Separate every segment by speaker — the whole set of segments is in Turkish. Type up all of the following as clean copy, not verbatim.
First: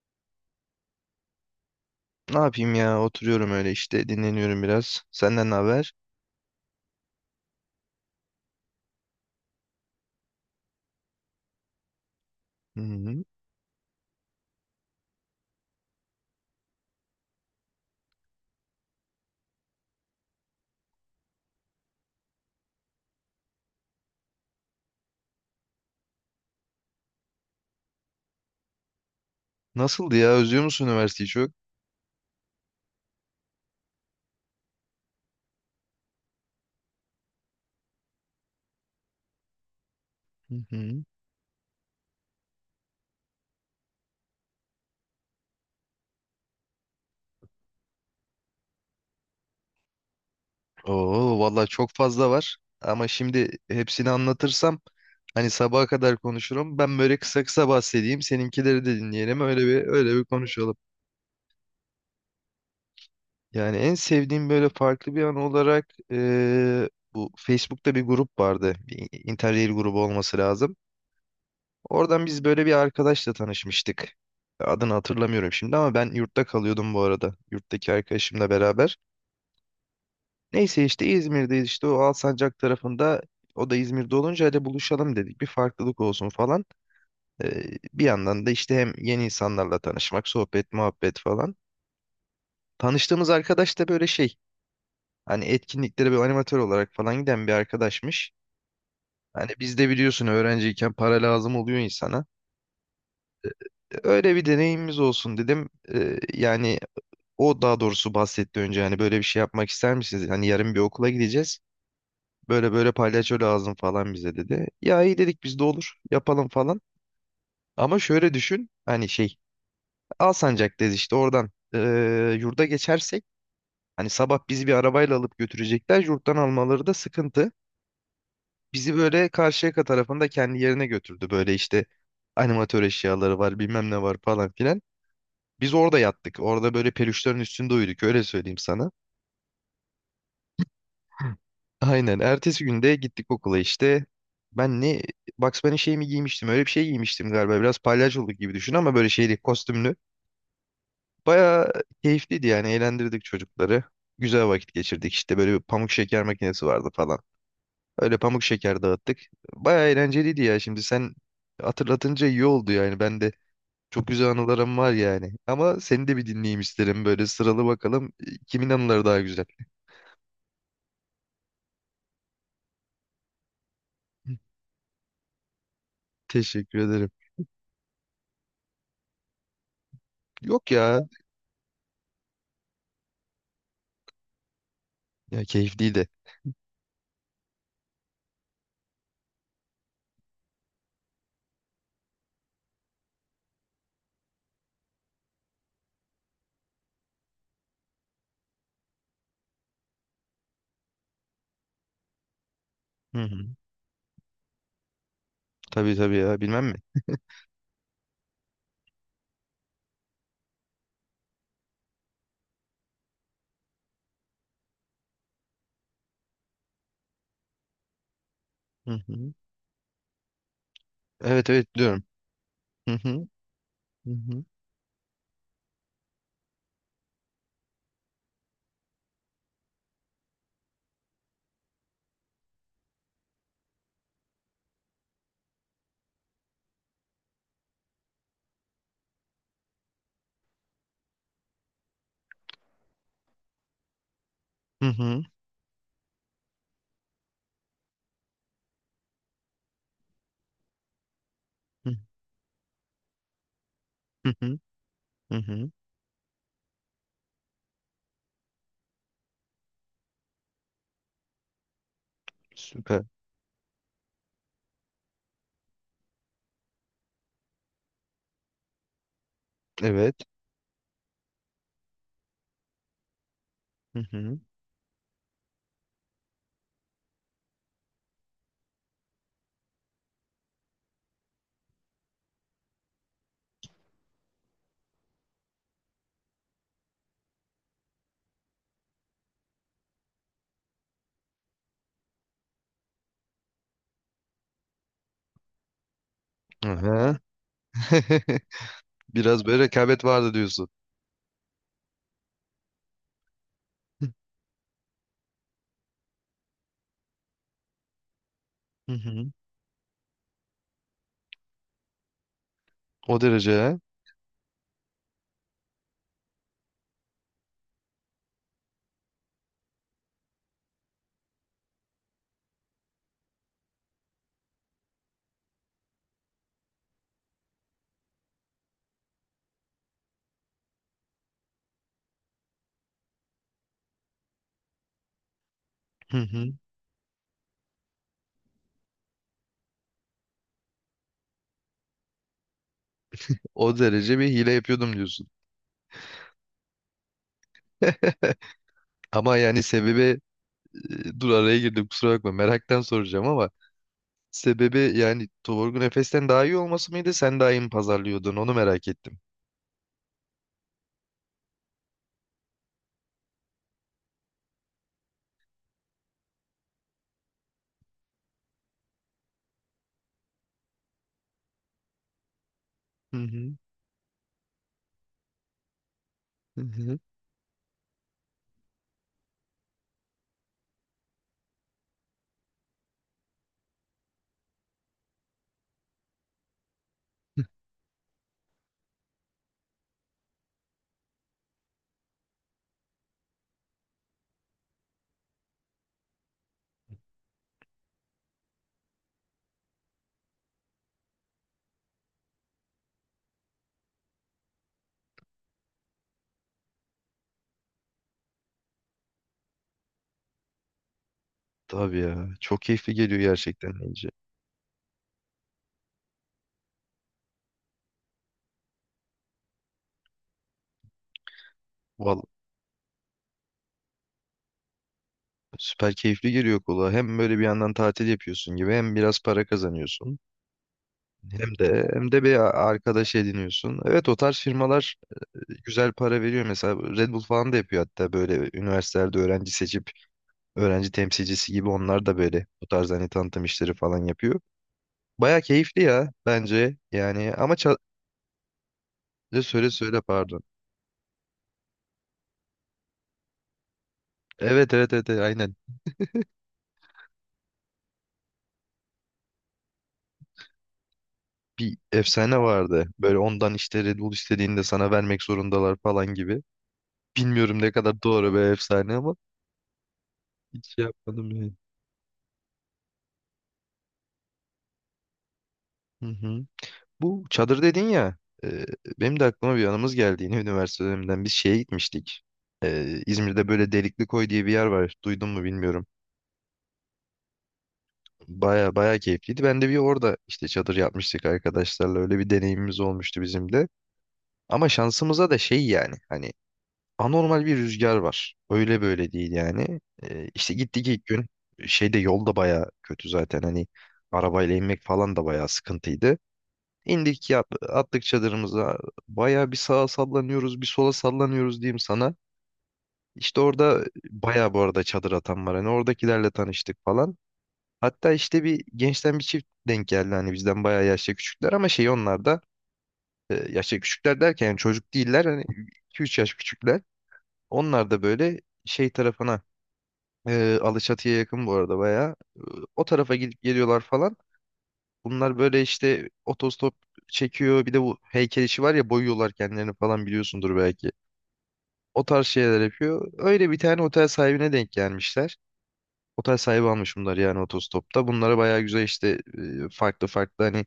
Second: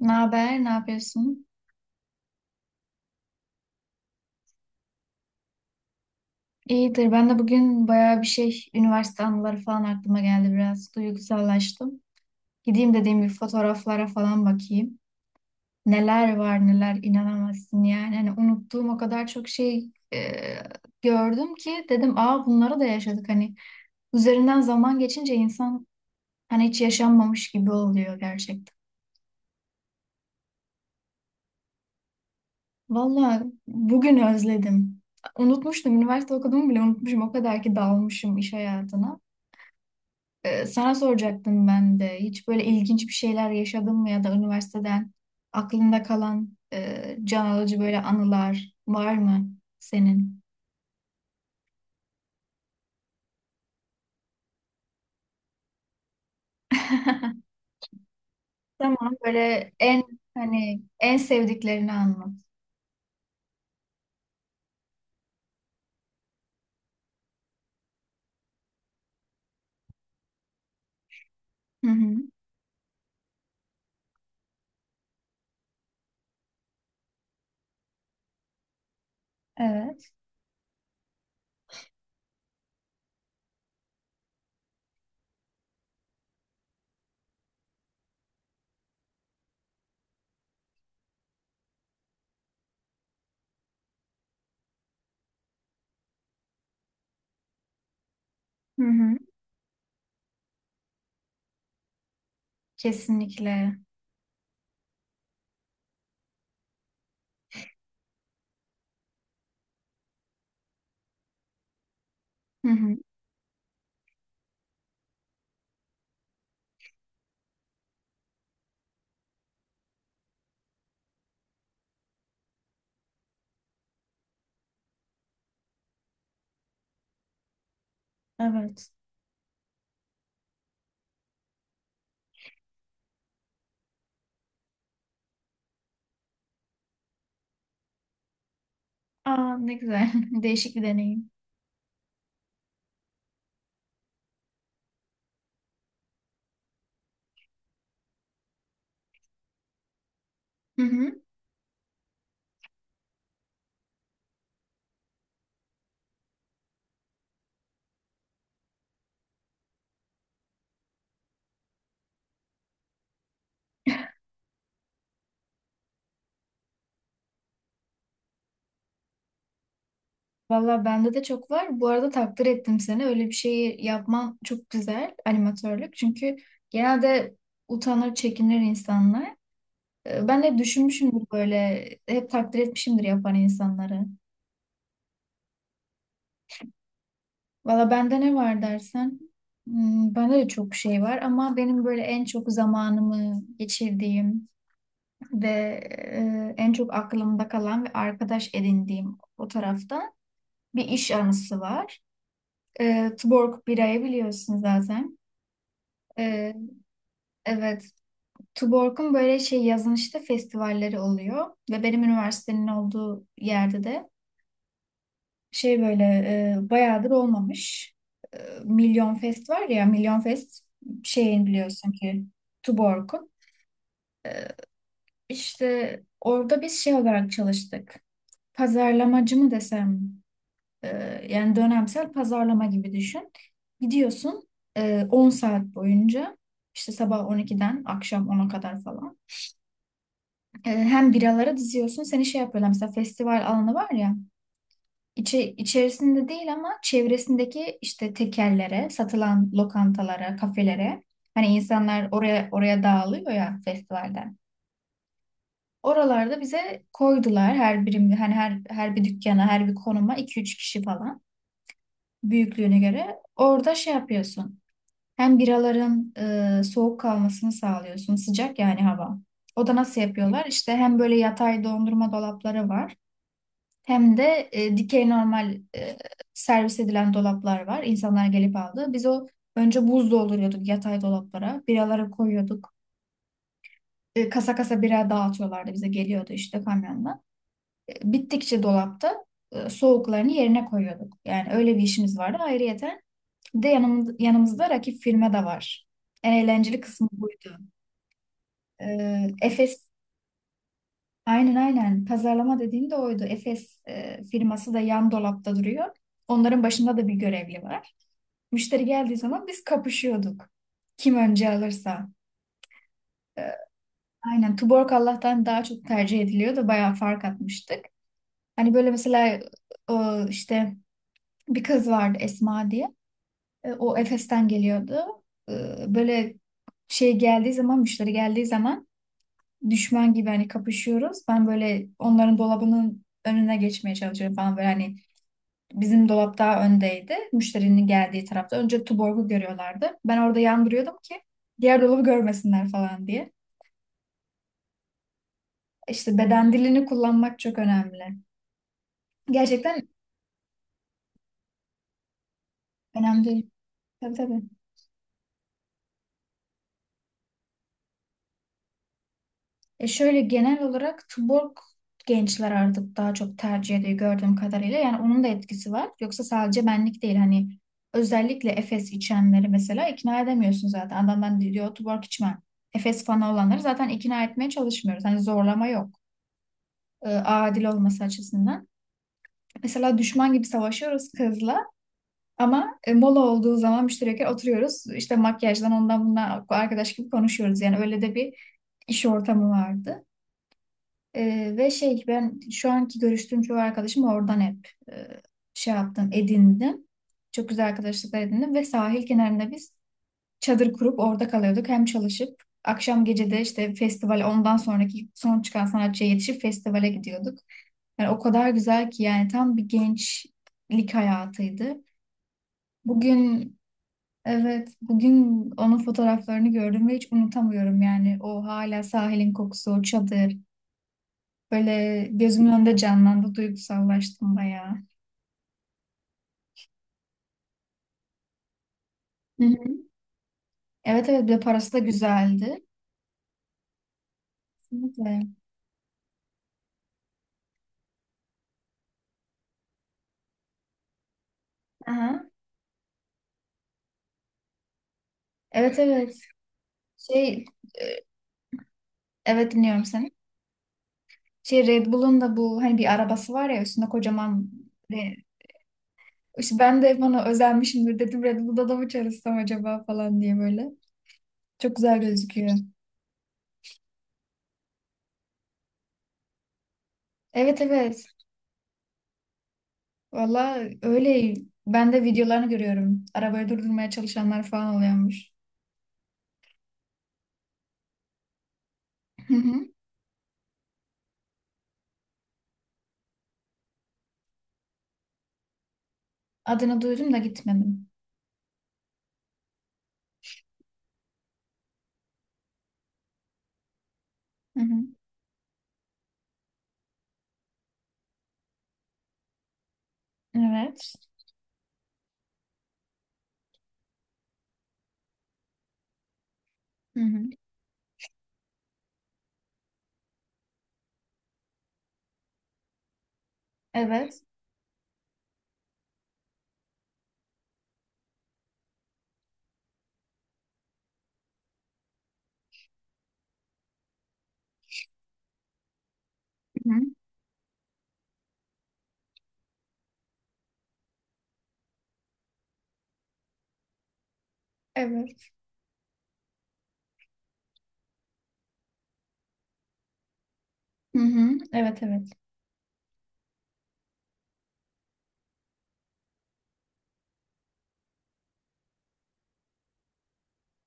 Speaker 1: Ne haber? Ne yapıyorsun?
Speaker 2: Ne yapayım ya? Oturuyorum öyle işte dinleniyorum biraz. Senden ne haber?
Speaker 1: İyidir. Ben de bugün bayağı bir şey, üniversite anıları falan aklıma geldi biraz. Duygusallaştım.
Speaker 2: Hı
Speaker 1: Gideyim dediğim
Speaker 2: hı.
Speaker 1: bir fotoğraflara falan bakayım. Neler var neler inanamazsın yani. Hani unuttuğum o kadar çok şey gördüm ki dedim aa bunları da yaşadık hani. Üzerinden zaman geçince insan hani hiç yaşanmamış gibi oluyor gerçekten.
Speaker 2: Nasıldı ya? Özlüyor musun üniversiteyi çok?
Speaker 1: Valla bugün özledim. Unutmuştum. Üniversite okuduğumu bile unutmuşum. O kadar ki dalmışım iş hayatına.
Speaker 2: Hı
Speaker 1: Sana
Speaker 2: hı.
Speaker 1: soracaktım ben de. Hiç böyle ilginç bir şeyler yaşadın mı ya da üniversiteden aklında kalan can alıcı böyle anılar var mı senin?
Speaker 2: Oo vallahi çok fazla var. Ama şimdi hepsini anlatırsam hani sabaha kadar konuşurum. Ben böyle kısa kısa bahsedeyim. Seninkileri de
Speaker 1: Tamam
Speaker 2: dinleyelim. Öyle
Speaker 1: böyle
Speaker 2: bir
Speaker 1: en
Speaker 2: öyle bir konuşalım.
Speaker 1: hani en sevdiklerini anlat.
Speaker 2: Yani en sevdiğim böyle farklı bir an olarak bu Facebook'ta bir grup vardı. Bir Interrail grubu olması lazım.
Speaker 1: Hı hı.
Speaker 2: Oradan biz böyle bir arkadaşla tanışmıştık. Adını hatırlamıyorum şimdi ama ben yurtta kalıyordum bu arada. Yurttaki arkadaşımla beraber.
Speaker 1: Evet.
Speaker 2: Neyse işte İzmir'deyiz işte o Alsancak tarafında. O da İzmir'de olunca hadi buluşalım dedik. Bir farklılık olsun falan. Ee, Bir yandan da işte hem yeni insanlarla tanışmak, sohbet, muhabbet falan. Tanıştığımız arkadaş da böyle şey. Hani etkinliklere bir animatör olarak falan giden bir arkadaşmış.
Speaker 1: Hı hı.
Speaker 2: Hani biz de biliyorsun öğrenciyken para lazım oluyor insana.
Speaker 1: Kesinlikle.
Speaker 2: Öyle bir deneyimimiz olsun dedim. Yani o daha doğrusu bahsetti önce, hani böyle bir şey yapmak ister misiniz? Hani yarın bir okula gideceğiz.
Speaker 1: Hı
Speaker 2: Böyle böyle
Speaker 1: hı.
Speaker 2: palyaço lazım falan bize dedi. Ya iyi dedik biz de, olur yapalım falan. Ama şöyle düşün, hani şey, Alsancak'tayız işte oradan yurda geçersek hani sabah bizi bir arabayla alıp götürecekler, yurttan almaları da sıkıntı.
Speaker 1: Evet.
Speaker 2: Bizi böyle Karşıyaka tarafında kendi yerine götürdü, böyle işte animatör eşyaları var bilmem ne var falan filan. Biz orada yattık, orada böyle peluşların üstünde uyuduk öyle söyleyeyim sana.
Speaker 1: Aa ne güzel. Değişik bir deneyim.
Speaker 2: Aynen. Ertesi günde gittik okula işte. Ben ne Bugs Bunny şey mi giymiştim? Öyle bir şey giymiştim galiba. Biraz palyaçoluk gibi düşün ama böyle şeyli, kostümlü.
Speaker 1: Hı hı.
Speaker 2: Baya keyifliydi yani. Eğlendirdik çocukları. Güzel vakit geçirdik işte. Böyle bir pamuk şeker makinesi vardı falan. Öyle pamuk şeker dağıttık. Baya eğlenceliydi ya. Şimdi sen hatırlatınca iyi oldu yani. Ben de çok güzel anılarım var yani. Ama seni de bir dinleyeyim isterim. Böyle sıralı bakalım. Kimin anıları daha güzel?
Speaker 1: Valla bende de çok var. Bu arada takdir ettim seni. Öyle bir şeyi yapman çok güzel animatörlük. Çünkü
Speaker 2: Teşekkür ederim.
Speaker 1: genelde utanır, çekinir insanlar. Ben hep
Speaker 2: Yok ya.
Speaker 1: düşünmüşümdür böyle. Hep takdir etmişimdir yapan insanları.
Speaker 2: Ya keyifliydi.
Speaker 1: Valla bende ne var dersen. Bende de çok şey var ama benim böyle en çok zamanımı geçirdiğim ve en çok aklımda kalan ve arkadaş edindiğim o tarafta bir iş anısı var.
Speaker 2: Hı hı.
Speaker 1: Tuborg birayı biliyorsun zaten.
Speaker 2: Tabii tabii ya,
Speaker 1: Ee,
Speaker 2: bilmem mi?
Speaker 1: evet. Tuborg'un böyle şey yazın işte festivalleri oluyor ve benim üniversitenin olduğu yerde de şey böyle bayağıdır olmamış. E,
Speaker 2: Hı
Speaker 1: Milyon
Speaker 2: hı.
Speaker 1: Fest var ya Milyon Fest şeyin
Speaker 2: Evet evet
Speaker 1: biliyorsun
Speaker 2: diyorum.
Speaker 1: ki
Speaker 2: Hı hı.
Speaker 1: Tuborg'un.
Speaker 2: Hı hı.
Speaker 1: İşte orada biz şey olarak çalıştık. Pazarlamacı mı desem e, yani dönemsel pazarlama gibi düşün. Gidiyorsun 10 saat boyunca işte sabah 12'den akşam 10'a kadar falan. Hem biralara diziyorsun seni şey yapıyorlar mesela festival alanı var ya
Speaker 2: Hı hı.
Speaker 1: içerisinde değil ama çevresindeki işte tekerlere satılan lokantalara kafelere hani
Speaker 2: Hı
Speaker 1: insanlar oraya dağılıyor ya
Speaker 2: hı.
Speaker 1: festivalden
Speaker 2: Hı hı.
Speaker 1: oralarda bize koydular her birim hani her bir dükkana her bir konuma iki üç kişi falan büyüklüğüne
Speaker 2: Süper.
Speaker 1: göre orada şey yapıyorsun hem biraların soğuk kalmasını sağlıyorsun sıcak yani hava o da nasıl
Speaker 2: Evet.
Speaker 1: yapıyorlar? İşte hem böyle yatay dondurma dolapları var.
Speaker 2: Hı
Speaker 1: Hem
Speaker 2: hı.
Speaker 1: de dikey normal servis edilen dolaplar var. İnsanlar gelip aldı. Biz o önce buz dolduruyorduk yatay dolaplara. Biraları koyuyorduk. Kasa kasa bira dağıtıyorlardı bize geliyordu işte kamyonla. Bittikçe dolapta soğuklarını yerine koyuyorduk. Yani öyle bir işimiz vardı. Ayrıyeten bir de yanımızda rakip firma da var. En eğlenceli kısmı
Speaker 2: Aha.
Speaker 1: buydu. E,
Speaker 2: Biraz böyle
Speaker 1: Efes,
Speaker 2: rekabet vardı diyorsun.
Speaker 1: aynen aynen pazarlama dediğim de oydu. Efes firması da yan dolapta duruyor. Onların başında da bir görevli var. Müşteri
Speaker 2: Hı
Speaker 1: geldiği
Speaker 2: hı.
Speaker 1: zaman biz kapışıyorduk. Kim önce alırsa.
Speaker 2: O
Speaker 1: Ee,
Speaker 2: derece ha?
Speaker 1: aynen Tuborg Allah'tan daha çok tercih ediliyordu. Bayağı fark atmıştık. Hani böyle mesela işte bir kız vardı Esma diye. O Efes'ten geliyordu. E, Böyle müşteri geldiği zaman düşman gibi hani kapışıyoruz. Ben böyle onların dolabının önüne geçmeye çalışıyorum falan böyle hani bizim
Speaker 2: Hı
Speaker 1: dolap
Speaker 2: hı.
Speaker 1: daha öndeydi. Müşterinin geldiği tarafta. Önce Tuborg'u görüyorlardı. Ben orada yandırıyordum ki diğer dolabı görmesinler falan diye.
Speaker 2: O derece bir hile yapıyordum diyorsun.
Speaker 1: İşte beden dilini kullanmak çok önemli.
Speaker 2: Ama yani
Speaker 1: Gerçekten
Speaker 2: sebebi, dur araya girdim kusura bakma, meraktan
Speaker 1: önemli
Speaker 2: soracağım ama
Speaker 1: değil. Tabii tabii.
Speaker 2: sebebi, yani Torgun Efes'ten daha iyi olması mıydı, sen daha iyi mi pazarlıyordun, onu merak ettim.
Speaker 1: E şöyle genel olarak Tuborg gençler artık daha çok tercih ediyor gördüğüm kadarıyla. Yani onun da etkisi var. Yoksa sadece benlik değil. Hani özellikle Efes içenleri mesela ikna edemiyorsun zaten. Adam ben diyor Tuborg içmem. Efes
Speaker 2: Hı
Speaker 1: fanı
Speaker 2: hı.
Speaker 1: olanları zaten ikna etmeye çalışmıyoruz. Hani zorlama yok.
Speaker 2: Hı hı.
Speaker 1: Adil olması açısından. Mesela düşman gibi savaşıyoruz kızla ama mola olduğu zaman müşterekler oturuyoruz. İşte makyajdan ondan bundan arkadaş gibi konuşuyoruz. Yani öyle de bir iş ortamı vardı. Ve şey ben şu anki görüştüğüm çoğu arkadaşım oradan hep şey yaptım, edindim. Çok güzel arkadaşlıklar edindim ve sahil kenarında biz çadır kurup orada kalıyorduk. Hem çalışıp akşam gece de işte festival ondan sonraki son çıkan sanatçıya yetişip festivale gidiyorduk. Yani o kadar güzel ki yani tam bir gençlik hayatıydı.
Speaker 2: Tabii ya. Çok keyifli geliyor
Speaker 1: Bugün
Speaker 2: gerçekten deyince.
Speaker 1: evet bugün onun fotoğraflarını gördüm ve hiç unutamıyorum yani o hala sahilin kokusu, o çadır böyle
Speaker 2: Vallahi
Speaker 1: gözümün önünde canlandı, duygusallaştım bayağı.
Speaker 2: süper keyifli geliyor kulağa. Hem böyle bir yandan tatil yapıyorsun gibi hem biraz
Speaker 1: Hı
Speaker 2: para
Speaker 1: hı.
Speaker 2: kazanıyorsun.
Speaker 1: Evet evet, bir de
Speaker 2: Hem
Speaker 1: parası da
Speaker 2: de hem de bir
Speaker 1: güzeldi.
Speaker 2: arkadaş ediniyorsun. Evet, o tarz firmalar
Speaker 1: Kesinlikle.
Speaker 2: güzel para veriyor. Mesela Red Bull falan da yapıyor hatta, böyle üniversitelerde öğrenci seçip öğrenci temsilcisi gibi onlar da
Speaker 1: Aha.
Speaker 2: böyle bu tarz hani tanıtım işleri falan yapıyor. Baya
Speaker 1: Evet
Speaker 2: keyifli ya
Speaker 1: evet.
Speaker 2: bence. Yani
Speaker 1: Şey
Speaker 2: ama
Speaker 1: e, evet
Speaker 2: söyle
Speaker 1: dinliyorum
Speaker 2: söyle
Speaker 1: seni.
Speaker 2: pardon.
Speaker 1: Şey Red Bull'un da bu hani bir arabası var ya üstünde kocaman
Speaker 2: Evet evet evet
Speaker 1: e,
Speaker 2: evet, aynen.
Speaker 1: işte ben de bana özenmişimdir dedim Red Bull'da da mı çalışsam acaba falan diye böyle. Çok
Speaker 2: Bir
Speaker 1: güzel
Speaker 2: efsane
Speaker 1: gözüküyor.
Speaker 2: vardı. Böyle ondan işte Red Bull istediğinde sana vermek zorundalar falan gibi.
Speaker 1: Evet
Speaker 2: Bilmiyorum ne kadar
Speaker 1: evet.
Speaker 2: doğru bir efsane ama
Speaker 1: Valla
Speaker 2: hiç şey yapmadım
Speaker 1: öyle,
Speaker 2: yani.
Speaker 1: ben de videolarını görüyorum. Arabayı durdurmaya çalışanlar falan oluyormuş.
Speaker 2: Hı hı. Bu çadır dedin ya. e, Benim de
Speaker 1: Hı
Speaker 2: aklıma bir
Speaker 1: hı.
Speaker 2: anımız geldi yine üniversite döneminden. Biz şeye gitmiştik. İzmir'de böyle Delikli Koy diye bir yer var. Duydun mu bilmiyorum.
Speaker 1: Adını duydum da gitmedim.
Speaker 2: Baya baya keyifliydi. Ben de bir orada işte çadır yapmıştık arkadaşlarla. Öyle bir deneyimimiz olmuştu bizim de.
Speaker 1: Hı
Speaker 2: Ama
Speaker 1: hı.
Speaker 2: şansımıza da şey yani. Hani anormal bir rüzgar var. Öyle böyle değil yani. İşte gittik
Speaker 1: Evet.
Speaker 2: ilk gün şeyde, yol da baya kötü zaten hani, arabayla inmek falan da baya sıkıntıydı.
Speaker 1: Hı hı.
Speaker 2: İndik yat, attık çadırımıza, baya bir sağa sallanıyoruz bir sola sallanıyoruz diyeyim sana. İşte orada
Speaker 1: Evet.
Speaker 2: baya, bu arada çadır atan var hani, oradakilerle tanıştık falan. Hatta işte bir gençten bir çift denk geldi, hani bizden baya yaşça küçükler ama şey onlar da, yaşça küçükler derken yani çocuk değiller hani, iki üç yaş
Speaker 1: Hı hı.
Speaker 2: küçükler. Onlar da böyle şey tarafına, Alaçatı'ya yakın bu arada bayağı. E, O tarafa gidip geliyorlar falan.
Speaker 1: Evet.
Speaker 2: Bunlar böyle işte otostop çekiyor. Bir de bu heykel işi var ya, boyuyorlar kendilerini falan, biliyorsundur belki.
Speaker 1: Hı hı. Evet
Speaker 2: O
Speaker 1: evet.
Speaker 2: tarz şeyler yapıyor. Öyle bir tane otel sahibine denk gelmişler. Otel sahibi almış bunlar yani otostopta. Bunlara bayağı güzel işte farklı farklı hani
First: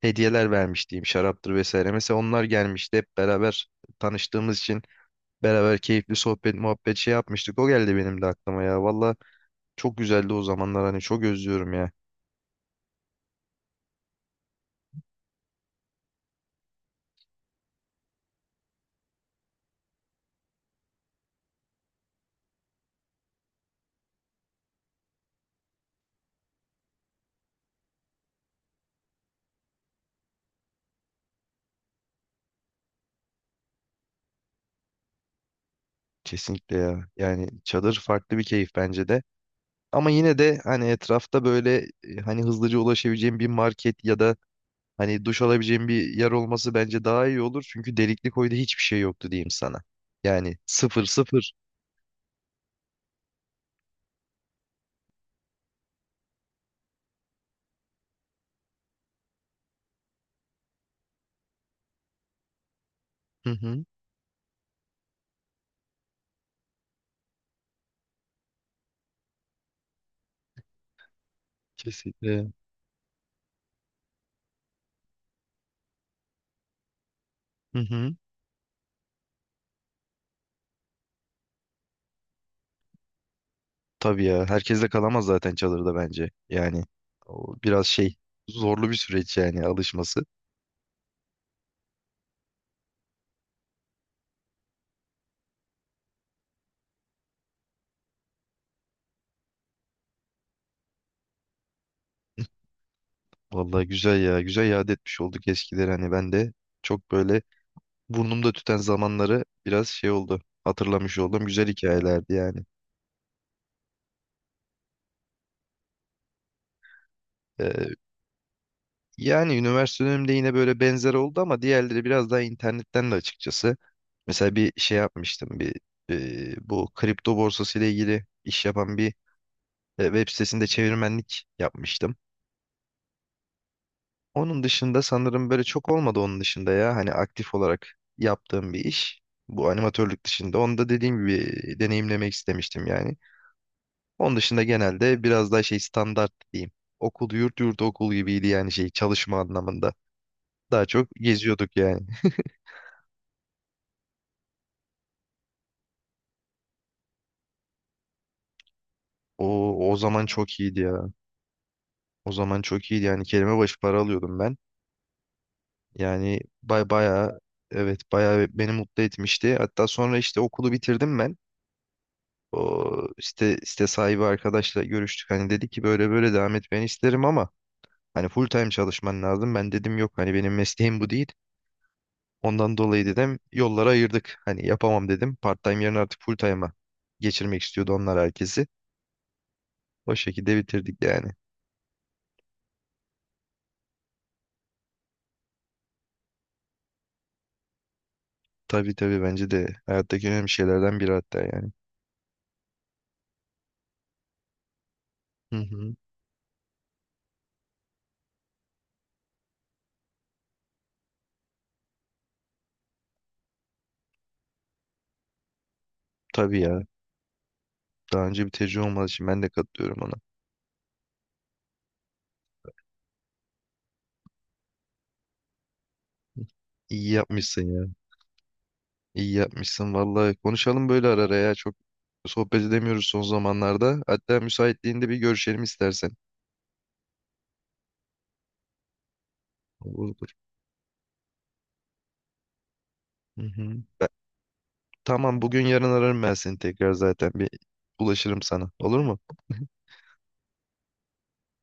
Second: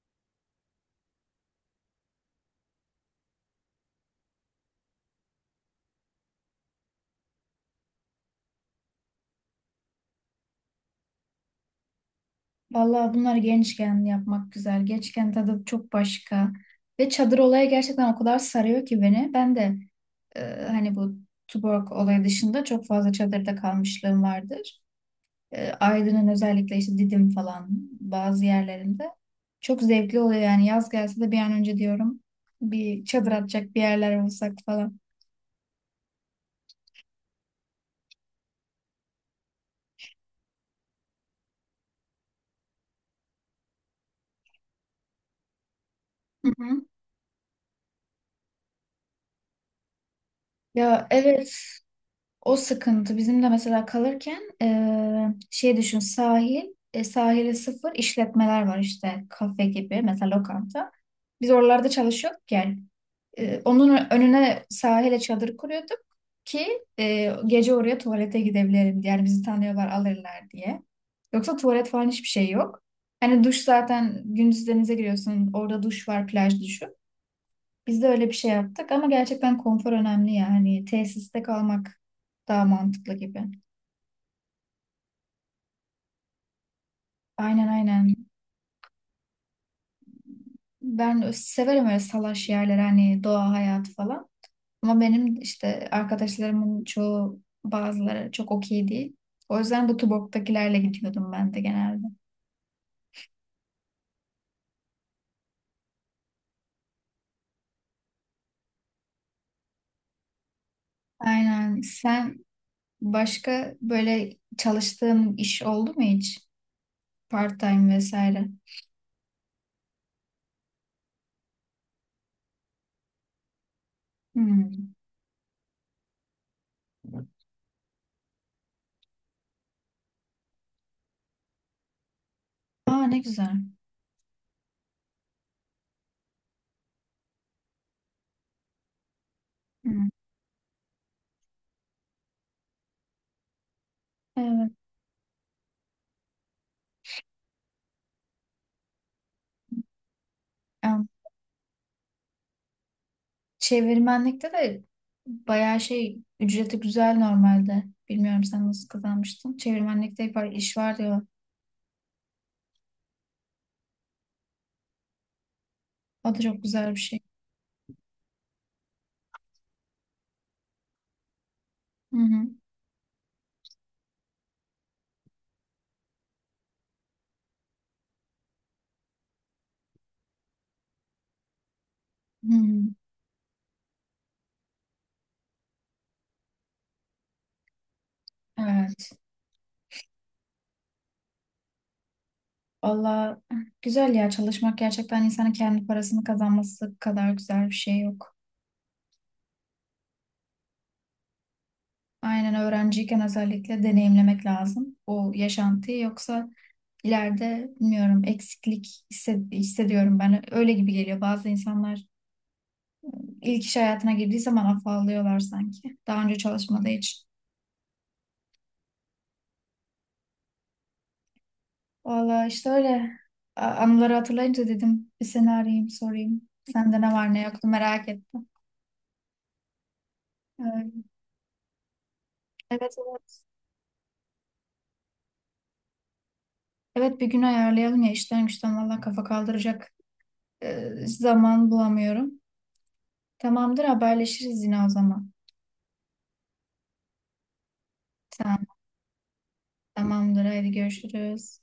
Speaker 2: hediyeler vermiş diyeyim, şaraptır vesaire. Mesela onlar gelmişti hep beraber, tanıştığımız için beraber keyifli sohbet muhabbet şey yapmıştık. O geldi benim de aklıma ya. Valla çok güzeldi o zamanlar, hani çok özlüyorum ya.
Speaker 1: Vallahi bunları gençken yapmak güzel. Gençken tadı çok başka. Ve çadır olayı gerçekten o kadar sarıyor ki beni. Ben de e, hani bu Tuborg olayı dışında çok fazla çadırda kalmışlığım vardır. Aydın'ın özellikle işte Didim falan bazı yerlerinde. Çok zevkli oluyor yani yaz gelse de bir an önce diyorum bir çadır atacak bir yerler olsak falan.
Speaker 2: Kesinlikle ya. Yani çadır farklı bir keyif bence de. Ama yine de hani etrafta böyle hani hızlıca ulaşabileceğim bir market ya da hani duş alabileceğim bir yer
Speaker 1: Hı
Speaker 2: olması
Speaker 1: hı.
Speaker 2: bence daha iyi olur. Çünkü delikli koyda hiçbir şey yoktu diyeyim sana. Yani sıfır
Speaker 1: Ya
Speaker 2: sıfır.
Speaker 1: evet, o sıkıntı bizim de mesela kalırken şey düşün sahil sahili sıfır işletmeler var işte kafe gibi mesela lokanta. Biz oralarda çalışıyorduk yani.
Speaker 2: Hı hı.
Speaker 1: Onun önüne sahile çadır kuruyorduk ki gece oraya tuvalete gidebilirim diye. Yani bizi tanıyorlar alırlar diye. Yoksa tuvalet falan hiçbir şey
Speaker 2: Kesinlikle.
Speaker 1: yok. Hani duş zaten gündüz denize giriyorsun orada duş var plaj duşu.
Speaker 2: Hı
Speaker 1: Biz de
Speaker 2: hı.
Speaker 1: öyle bir şey yaptık ama gerçekten konfor önemli ya. Hani tesiste kalmak daha mantıklı gibi.
Speaker 2: Tabii ya. Herkes de kalamaz zaten çadırda bence. Yani o
Speaker 1: Aynen
Speaker 2: biraz
Speaker 1: aynen.
Speaker 2: şey, zorlu bir süreç yani alışması.
Speaker 1: Ben severim öyle salaş yerler hani doğa hayatı falan. Ama benim işte arkadaşlarımın çoğu bazıları çok okey değil. O yüzden bu Tuborg'dakilerle gidiyordum ben de genelde.
Speaker 2: Vallahi güzel ya. Güzel yad etmiş olduk eskileri, hani ben de çok böyle, burnumda tüten zamanları biraz şey oldu. Hatırlamış oldum. Güzel
Speaker 1: Aynen.
Speaker 2: hikayelerdi
Speaker 1: Sen
Speaker 2: yani.
Speaker 1: başka böyle çalıştığın iş oldu mu hiç?
Speaker 2: Ee,
Speaker 1: Part-time vesaire.
Speaker 2: Yani üniversite dönemimde yine böyle benzer oldu ama diğerleri biraz daha internetten de açıkçası. Mesela bir
Speaker 1: Hmm.
Speaker 2: şey yapmıştım. Bir bu kripto borsası ile ilgili iş yapan bir web sitesinde çevirmenlik yapmıştım.
Speaker 1: Aa ne güzel.
Speaker 2: Onun dışında sanırım böyle çok olmadı onun dışında ya. Hani aktif olarak yaptığım bir iş. Bu
Speaker 1: Hmm.
Speaker 2: animatörlük dışında. Onu da dediğim gibi deneyimlemek istemiştim yani. Onun dışında genelde biraz daha şey, standart diyeyim. Okul yurt yurt okul gibiydi yani şey çalışma anlamında. Daha
Speaker 1: Evet.
Speaker 2: çok geziyorduk yani.
Speaker 1: Çevirmenlikte de bayağı şey ücreti güzel normalde. Bilmiyorum sen nasıl kazanmıştın.
Speaker 2: O o
Speaker 1: Çevirmenlikte
Speaker 2: zaman
Speaker 1: hep var,
Speaker 2: çok
Speaker 1: iş
Speaker 2: iyiydi
Speaker 1: var
Speaker 2: ya.
Speaker 1: diyor.
Speaker 2: O zaman çok iyiydi yani, kelime başı para alıyordum ben.
Speaker 1: O da
Speaker 2: Yani
Speaker 1: çok
Speaker 2: bay
Speaker 1: güzel bir şey.
Speaker 2: bayağı evet bayağı beni mutlu etmişti. Hatta sonra işte okulu bitirdim ben.
Speaker 1: Hı hı.
Speaker 2: O site sahibi arkadaşla görüştük. Hani dedi ki böyle böyle devam etmeni isterim ama hani full time çalışman lazım. Ben dedim yok hani benim mesleğim bu değil.
Speaker 1: Hı
Speaker 2: Ondan
Speaker 1: hı.
Speaker 2: dolayı dedim yollara ayırdık. Hani yapamam dedim. Part-time yerine artık full-time'a geçirmek istiyordu onlar herkesi.
Speaker 1: Evet.
Speaker 2: O şekilde bitirdik yani.
Speaker 1: Valla güzel ya, çalışmak gerçekten insanın kendi parasını kazanması kadar güzel bir şey yok.
Speaker 2: Tabii tabii bence de hayattaki önemli şeylerden biri hatta yani.
Speaker 1: Aynen öğrenciyken özellikle deneyimlemek lazım o
Speaker 2: Hı hı.
Speaker 1: yaşantıyı yoksa ileride bilmiyorum eksiklik hissediyorum ben öyle gibi geliyor, bazı insanlar ilk iş hayatına girdiği zaman afallıyorlar sanki. Daha önce
Speaker 2: Tabii ya.
Speaker 1: çalışmadığı için.
Speaker 2: Daha önce bir tecrübe olmadığı için ben de katılıyorum ona.
Speaker 1: Valla işte öyle. Anıları hatırlayınca dedim bir seni arayayım sorayım. Sende
Speaker 2: İyi
Speaker 1: ne var ne yoktu
Speaker 2: yapmışsın ya.
Speaker 1: merak ettim.
Speaker 2: İyi yapmışsın vallahi. Konuşalım
Speaker 1: Ee,
Speaker 2: böyle ara ara ya. Çok sohbet
Speaker 1: Evet
Speaker 2: edemiyoruz son
Speaker 1: evet.
Speaker 2: zamanlarda. Hatta müsaitliğinde bir görüşelim istersen.
Speaker 1: Evet bir gün ayarlayalım ya işten güçten valla kafa kaldıracak
Speaker 2: Olur.
Speaker 1: zaman bulamıyorum.
Speaker 2: Hı hı.
Speaker 1: Tamamdır haberleşiriz yine o zaman.
Speaker 2: Tamam, bugün yarın ararım ben seni tekrar zaten. Bir ulaşırım sana.
Speaker 1: Tamam
Speaker 2: Olur mu?
Speaker 1: tamamdır hadi görüşürüz.